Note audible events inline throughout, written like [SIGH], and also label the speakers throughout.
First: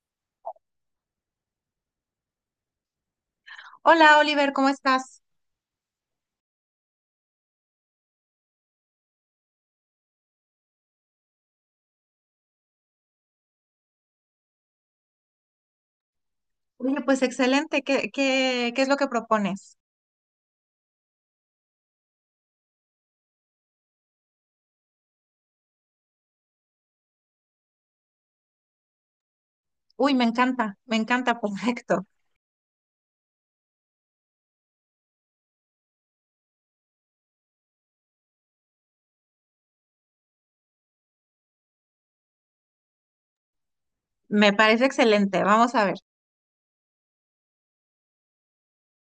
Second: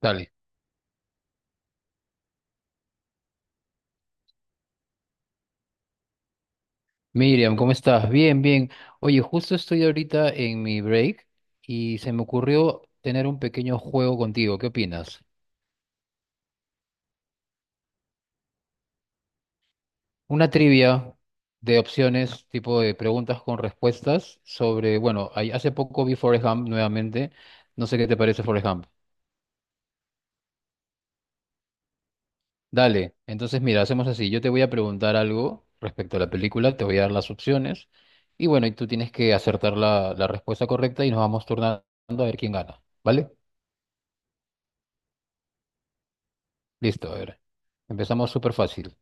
Speaker 1: Dale.
Speaker 2: Hola Oliver, ¿cómo estás?
Speaker 1: Miriam, ¿cómo estás? Bien, bien. Oye, justo estoy ahorita en mi break y se me ocurrió tener un pequeño juego contigo. ¿Qué opinas?
Speaker 2: Oye, pues excelente. ¿Qué es lo que propones?
Speaker 1: Una trivia de opciones, tipo de preguntas con respuestas sobre, bueno, hace poco vi Forrest Gump nuevamente. No sé qué te parece Forrest Gump.
Speaker 2: Uy, me encanta, [LAUGHS] perfecto.
Speaker 1: Dale, entonces mira, hacemos así. Yo te voy a preguntar algo respecto a la película, te voy a dar las opciones y bueno, y tú tienes que acertar la respuesta correcta y nos vamos turnando a ver quién gana. ¿Vale?
Speaker 2: Me parece excelente. Vamos a ver.
Speaker 1: Listo, a ver. Empezamos súper fácil.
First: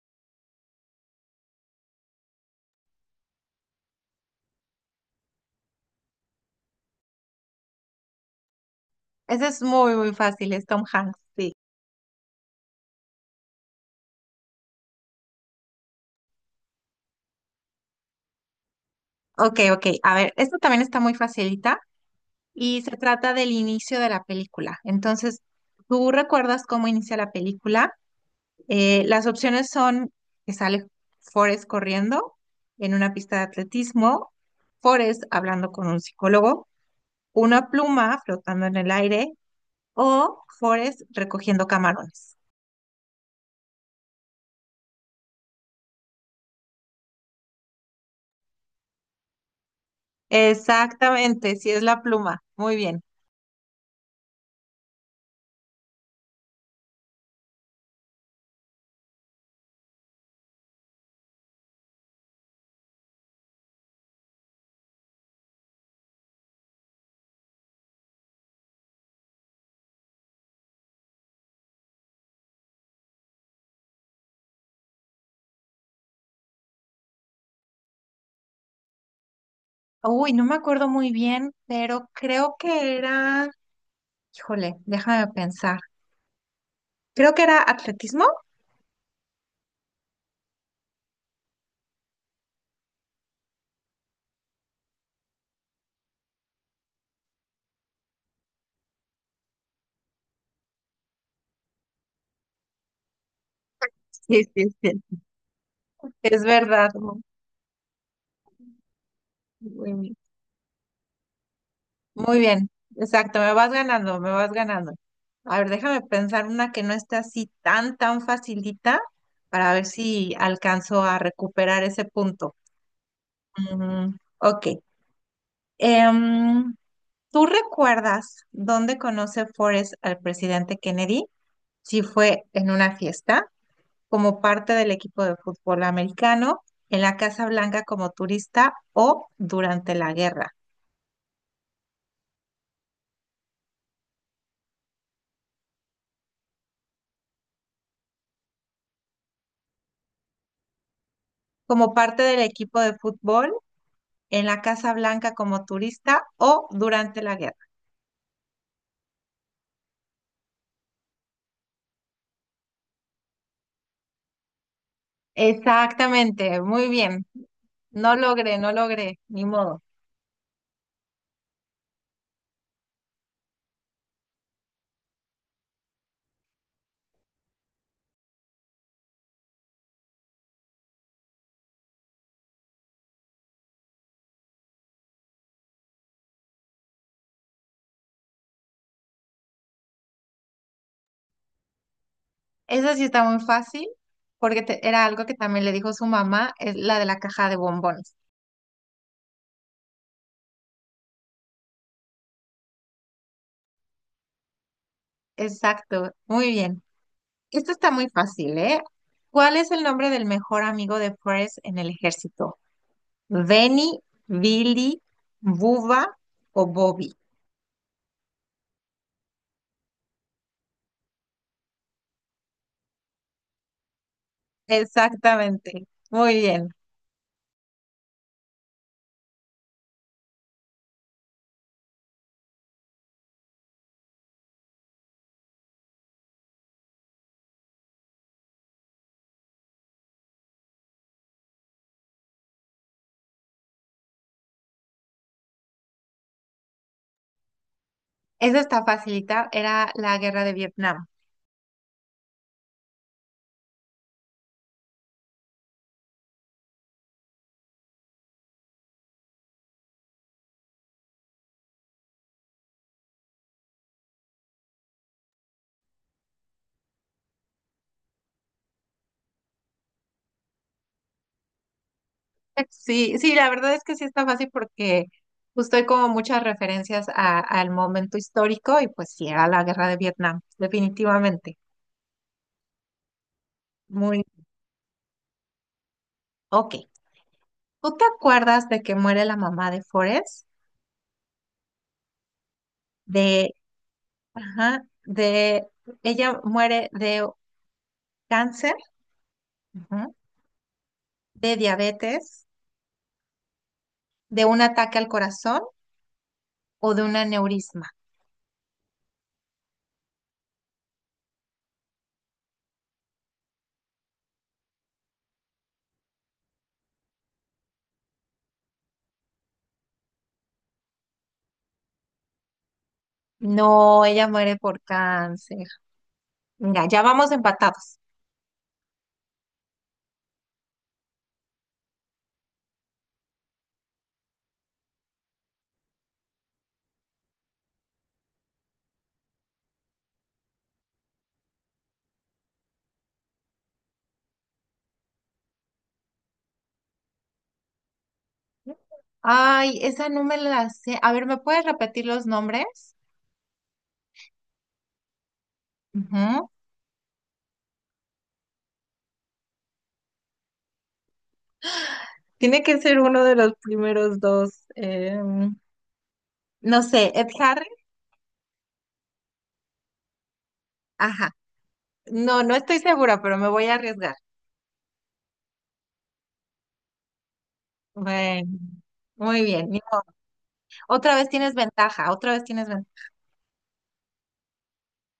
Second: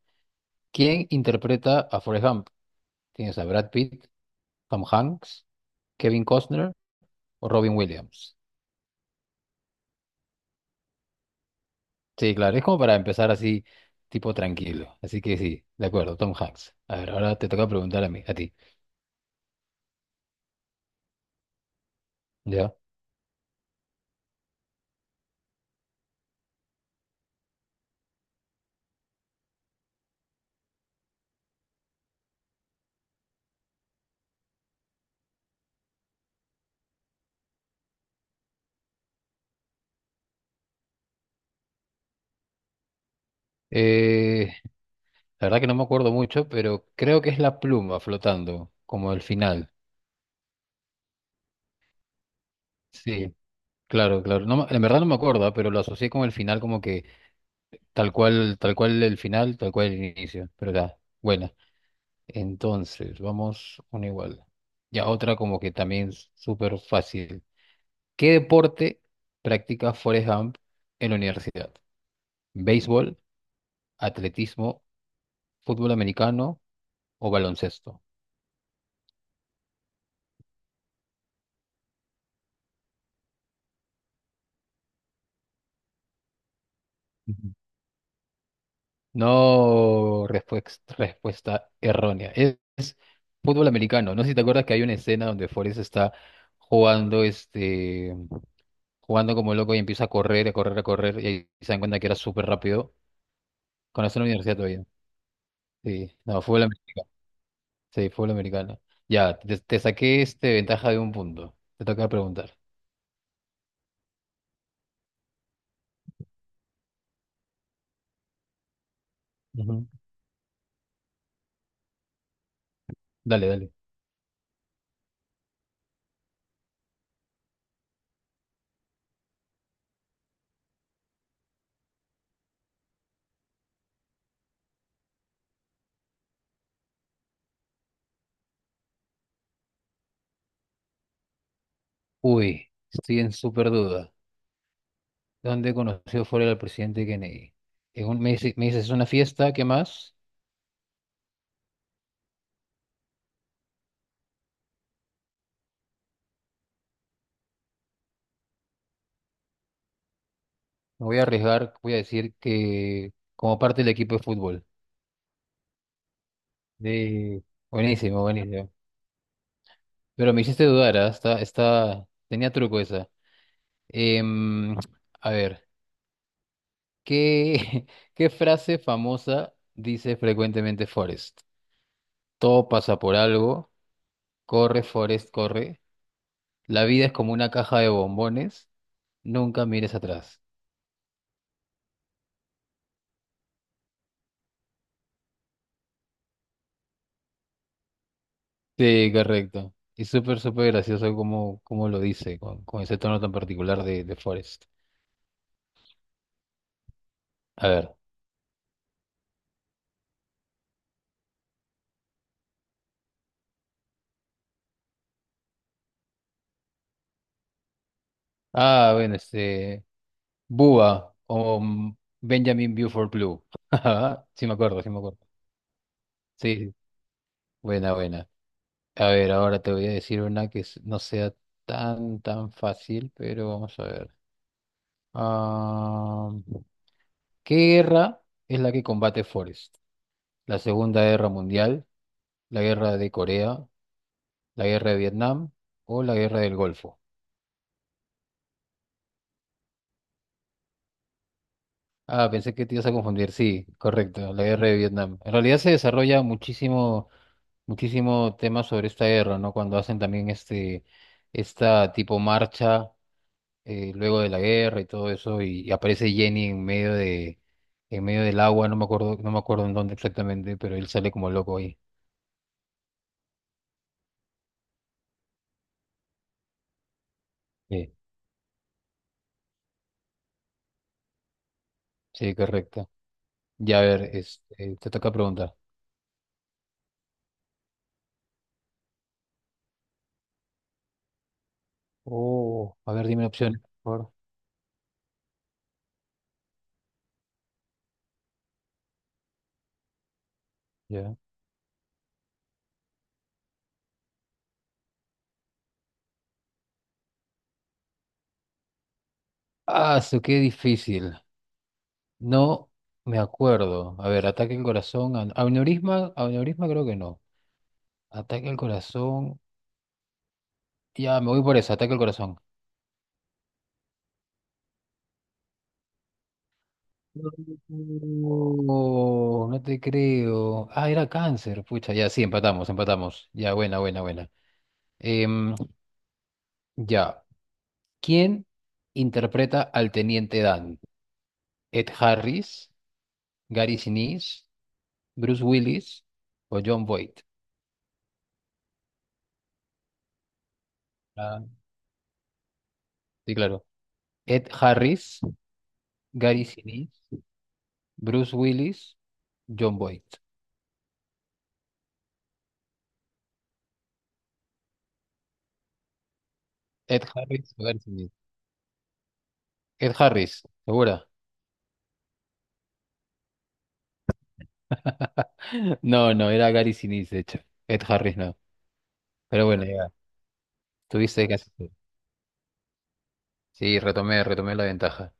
Speaker 1: ¿Quién interpreta a Forrest Gump? Tienes a Brad Pitt, Tom Hanks, Kevin Costner o Robin Williams.
Speaker 2: Este es muy, muy fácil, es Tom Hanks, sí.
Speaker 1: Sí, claro, es como para empezar así, tipo tranquilo. Así que sí, de acuerdo, Tom Hanks. A ver, ahora te toca preguntar a ti.
Speaker 2: Ok, ok. A ver, esto también está muy facilita
Speaker 1: Ya.
Speaker 2: y se trata del inicio de la película. Entonces, ¿tú recuerdas cómo inicia la película? Las opciones son que sale Forrest corriendo en una pista de atletismo, Forrest hablando con un psicólogo, una pluma flotando en el aire o Forrest recogiendo camarones.
Speaker 1: Eh, la verdad que no me acuerdo mucho, pero creo que es la pluma flotando, como el final.
Speaker 2: Exactamente, sí es la pluma. Muy bien.
Speaker 1: Sí, claro, claro. No, en verdad no me acuerdo, pero lo asocié con el final como que tal cual el final, tal cual el inicio. Pero ya, buena. Entonces, vamos una igual. Ya otra como que también súper fácil. ¿Qué deporte practica Forrest Gump en la universidad? ¿Béisbol, atletismo, fútbol americano o baloncesto?
Speaker 2: Uy, no me acuerdo muy bien, pero creo que era, híjole, déjame pensar. Creo que
Speaker 1: Ujú.
Speaker 2: era atletismo.
Speaker 1: No, respuesta errónea. Es fútbol americano. No sé si te acuerdas que hay una escena donde Forrest está jugando, jugando como loco y empieza a correr, a correr, a correr y ahí se dan cuenta que era súper rápido. Cuando está en la
Speaker 2: Sí,
Speaker 1: universidad
Speaker 2: sí,
Speaker 1: todavía.
Speaker 2: sí.
Speaker 1: Sí,
Speaker 2: Es
Speaker 1: no, fútbol
Speaker 2: verdad.
Speaker 1: americano.
Speaker 2: Mu-
Speaker 1: Sí, fútbol americano. Ya, te
Speaker 2: Muy bien.
Speaker 1: saqué este ventaja de un punto. Te toca
Speaker 2: Muy
Speaker 1: preguntar.
Speaker 2: bien. Exacto, me vas ganando, me vas ganando. A ver, déjame pensar una que no esté así tan, tan facilita para ver
Speaker 1: Ujú.
Speaker 2: si alcanzo a recuperar ese punto.
Speaker 1: Dale, dale.
Speaker 2: Mm, ok. Em, ¿Tú recuerdas dónde conoce Forrest al presidente Kennedy? Si fue en una fiesta, como parte del equipo de fútbol americano, en la Casa Blanca como turista o durante la guerra.
Speaker 1: Uy, estoy en súper duda. ¿Dónde conoció fuera al presidente Kennedy? En un, me dices, es una fiesta, ¿qué más?
Speaker 2: Como parte del equipo de fútbol, en la Casa Blanca como turista o durante la guerra.
Speaker 1: Me voy a arriesgar, voy a decir que como parte del equipo de fútbol.
Speaker 2: Exactamente, muy bien.
Speaker 1: De...
Speaker 2: No
Speaker 1: Buenísimo,
Speaker 2: logré,
Speaker 1: buenísimo.
Speaker 2: no logré, ni modo.
Speaker 1: Pero me hiciste dudar, ¿ah? Está, está... Tenía truco esa. Em, a ver. ¿Qué, [LAUGHS] qué frase famosa dice frecuentemente Forrest? Todo pasa por algo, corre Forrest, corre. La vida es como una caja de bombones, nunca mires atrás.
Speaker 2: Eso sí está muy fácil, porque te- era algo que también le dijo su mamá, es la de la caja de bombones.
Speaker 1: Sí, correcto. Y súper, súper gracioso como, como lo dice, con ese tono tan particular de Forrest.
Speaker 2: Exacto, muy bien.
Speaker 1: A
Speaker 2: Esto está
Speaker 1: ver.
Speaker 2: muy fácil, ¿eh? ¿Cuál es el nombre del mejor amigo de Forrest en el ejército? ¿Benny, Billy, Bubba o Bobby?
Speaker 1: Ah, bueno, este. Búa o Benjamin Buford Blue. [LAUGHS] Sí, me acuerdo, sí, me acuerdo.
Speaker 2: Exactamente, muy bien.
Speaker 1: Sí, buena, buena. A ver, ahora te voy a decir una que no sea tan, tan fácil, pero vamos a ver. Ah, ¿Qué guerra es la que combate Forrest? ¿La Segunda Guerra Mundial, la Guerra de Corea, la Guerra de Vietnam o la Guerra del Golfo?
Speaker 2: Esa está facilita, era la guerra de Vietnam. [LAUGHS]
Speaker 1: Ah, pensé que te ibas a confundir. Sí, correcto, la Guerra de Vietnam. En realidad se desarrolla muchísimo, muchísimo tema sobre esta guerra, ¿no? Cuando hacen también esta tipo marcha, luego de la guerra y todo eso, y aparece Jenny en medio de, en medio del agua, no me acuerdo, no me acuerdo en dónde exactamente, pero él sale como loco ahí.
Speaker 2: Sí, sí, la verdad es que sí está fácil porque justo hay como muchas referencias a- al
Speaker 1: Sí,
Speaker 2: momento histórico y pues sí, era la guerra de Vietnam, definitivamente.
Speaker 1: sí, correcto. Ya, a ver,
Speaker 2: Muy,
Speaker 1: este, te toca preguntar.
Speaker 2: ok. ¿Tú te acuerdas de que muere la mamá de Forrest?
Speaker 1: Oh, a ver, dime
Speaker 2: De,
Speaker 1: opciones, por favor.
Speaker 2: ajá, de, ella muere de cáncer, ajá,
Speaker 1: Ya.
Speaker 2: de diabetes, de un ataque al corazón o de un aneurisma.
Speaker 1: Ah, eso qué difícil. No me acuerdo. A ver, ataque al corazón, aneurisma, aneurisma creo que no. Ataque al corazón. Ya, me voy por eso, ataque al corazón.
Speaker 2: No, ella muere por cáncer. Mira, ya vamos empatados.
Speaker 1: No, no te creo. Ah, era cáncer. Pucha, ya, sí, empatamos, empatamos. Ya, buena, buena, buena. Em, ya. ¿Quién interpreta al teniente Dan? ¿Ed Harris, Gary Sinise, Bruce Willis o John Boyd?
Speaker 2: Ay, esa no me la sé. A ver, ¿me
Speaker 1: Ah,
Speaker 2: puedes repetir los nombres?
Speaker 1: sí, claro. Ed Harris, Gary
Speaker 2: Ujú.
Speaker 1: Sinise, Bruce Willis, John Boyd.
Speaker 2: Tiene que ser uno de los primeros dos. No
Speaker 1: Ed
Speaker 2: sé, Ed
Speaker 1: Harris o
Speaker 2: Harris.
Speaker 1: Gary Sinise. Ed Harris, ¿segura?
Speaker 2: Ajá. No, no estoy segura, pero me voy a arriesgar.
Speaker 1: [LAUGHS] No, no, era Gary Sinise, de hecho. Ed Harris no.
Speaker 2: Bueno, muy
Speaker 1: Pero bueno,
Speaker 2: bien.
Speaker 1: ya.
Speaker 2: Otra
Speaker 1: Tuviste
Speaker 2: vez
Speaker 1: que
Speaker 2: tienes
Speaker 1: hacer.
Speaker 2: ventaja, otra vez tienes ventaja.
Speaker 1: Sí, retomé, retomé la ventaja.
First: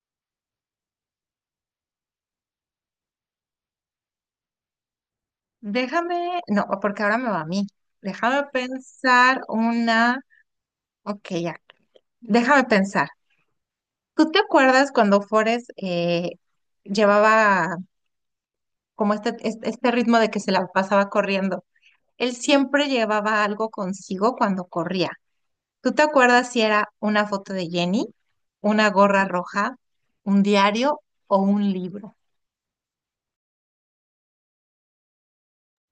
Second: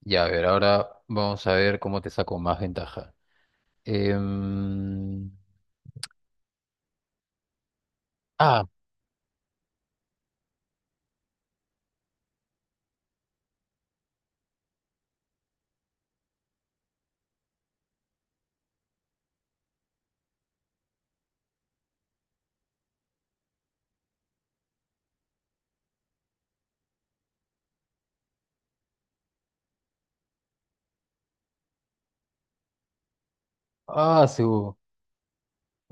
Speaker 1: Ya, a ver, ahora vamos a ver cómo te saco más ventaja. Em,
Speaker 2: Déjame, no, porque ahora me va a mí. Déjame
Speaker 1: ah,
Speaker 2: pensar una. Ok, ya. Déjame pensar. ¿Tú te acuerdas cuando Forrest llevaba como este ritmo de que se la pasaba corriendo? Él siempre llevaba algo consigo cuando corría. ¿Tú te acuerdas si era una foto de Jenny, una gorra roja, un diario o un libro?
Speaker 1: sí, hubo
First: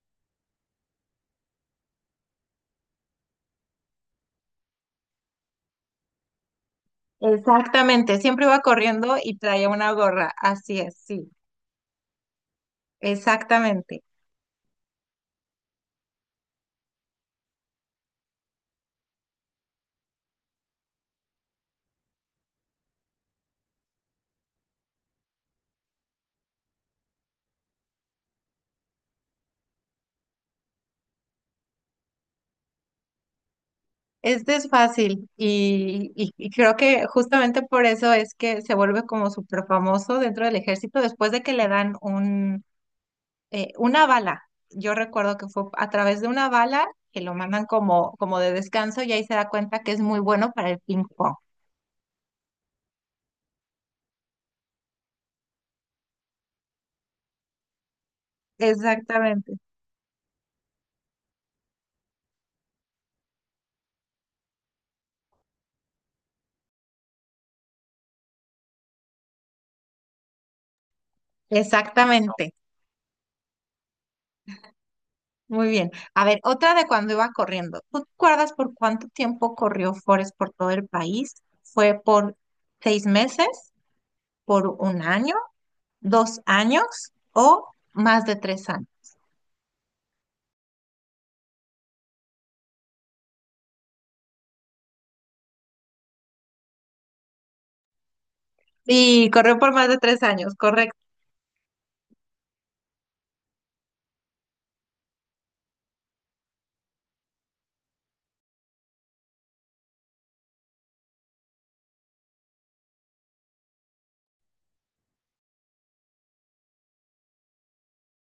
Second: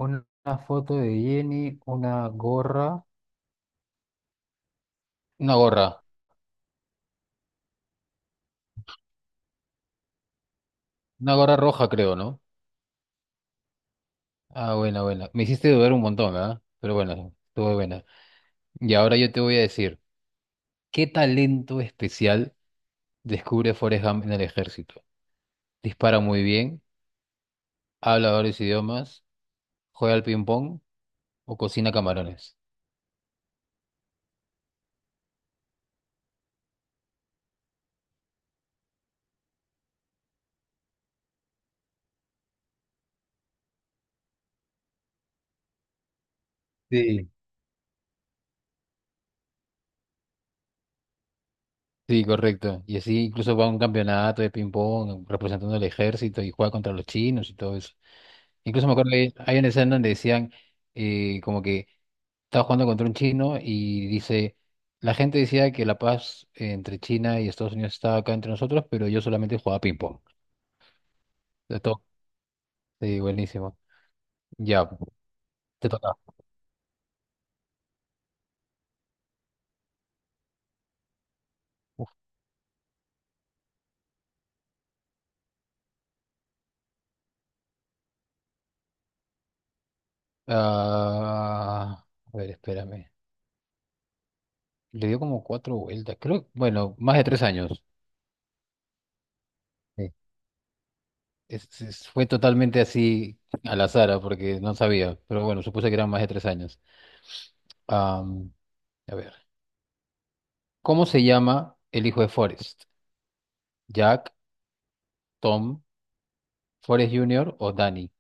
Speaker 1: una foto de Jenny, una gorra. Una gorra,
Speaker 2: Exactamente, siempre iba corriendo y traía una gorra, así es, sí.
Speaker 1: una gorra roja, creo, ¿no?
Speaker 2: Exactamente.
Speaker 1: Ah, buena, buena. Me hiciste dudar un montón, ¿verdad? Pero bueno, estuvo buena. Y ahora yo te voy a decir, ¿qué talento especial descubre Forrest Gump en el ejército? ¿Dispara muy bien? ¿Habla varios idiomas? ¿Juega al ping-pong? ¿O cocina camarones?
Speaker 2: Este es fácil y creo que justamente por eso es que se vuelve como súper famoso dentro del ejército después de que le dan una bala. Yo recuerdo que fue a través de una bala que
Speaker 1: Sí,
Speaker 2: lo mandan como, como de descanso y ahí se da cuenta que es muy bueno para el ping pong.
Speaker 1: sí, correcto. Y así incluso va a un campeonato de ping-pong representando al ejército y juega contra los chinos y todo eso. Incluso me acuerdo que
Speaker 2: Exactamente.
Speaker 1: hay una escena donde decían como que estaba jugando contra un chino y dice, la gente decía que la paz entre China y Estados Unidos estaba acá entre nosotros, pero yo solamente jugaba ping-pong. De todo.
Speaker 2: Exactamente.
Speaker 1: Sí, buenísimo. Ya,
Speaker 2: Muy
Speaker 1: te
Speaker 2: bien.
Speaker 1: toca.
Speaker 2: A ver, otra de cuando iba corriendo. ¿Tú te acuerdas por cuánto tiempo corrió Forrest por todo el país? ¿Fue
Speaker 1: Uf.
Speaker 2: por 6 meses, por 1 año, 2 años o más de 3 años?
Speaker 1: Ah, a ver, espérame. Le dio como cuatro vueltas, creo, bueno, más de 3 años.
Speaker 2: Sí, corrió por más de
Speaker 1: Sí.
Speaker 2: 3 años, correcto.
Speaker 1: Fue totalmente así a la azar, porque no sabía, pero bueno, supuse que eran más de 3 años. Am, a ver, ¿cómo se llama el hijo de Forrest? ¿Jack, Tom, Forrest Jr. o Danny?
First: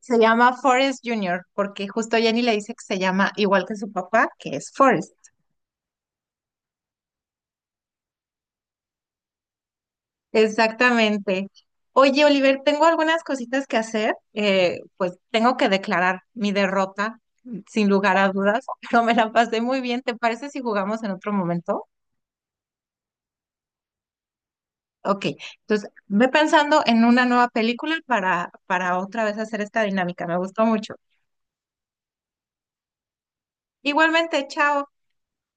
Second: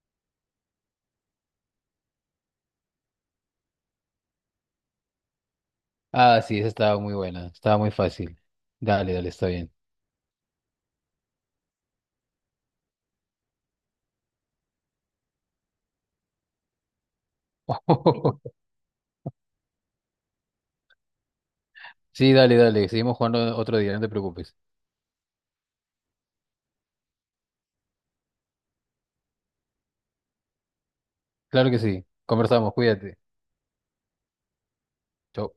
Speaker 2: Se llama Forrest Junior porque justo Jenny le dice que se llama igual que su papá, que es Forrest.
Speaker 1: Ah, sí, esa estaba muy buena, estaba muy fácil. Dale, dale, está bien.
Speaker 2: Exactamente. Oye, Oliver, tengo algunas cositas que hacer. Pues tengo que declarar mi derrota, sin lugar a
Speaker 1: [LAUGHS]
Speaker 2: dudas, [LAUGHS] pero me la pasé muy bien. ¿Te parece si jugamos en otro momento?
Speaker 1: Sí, dale, dale, seguimos jugando otro día, no te preocupes.
Speaker 2: Ok, entonces ve pensando en una nueva película para otra vez hacer esta dinámica. Me gustó mucho.
Speaker 1: Claro que sí, conversamos, cuídate.
Speaker 2: Igualmente, chao.
Speaker 1: Chau.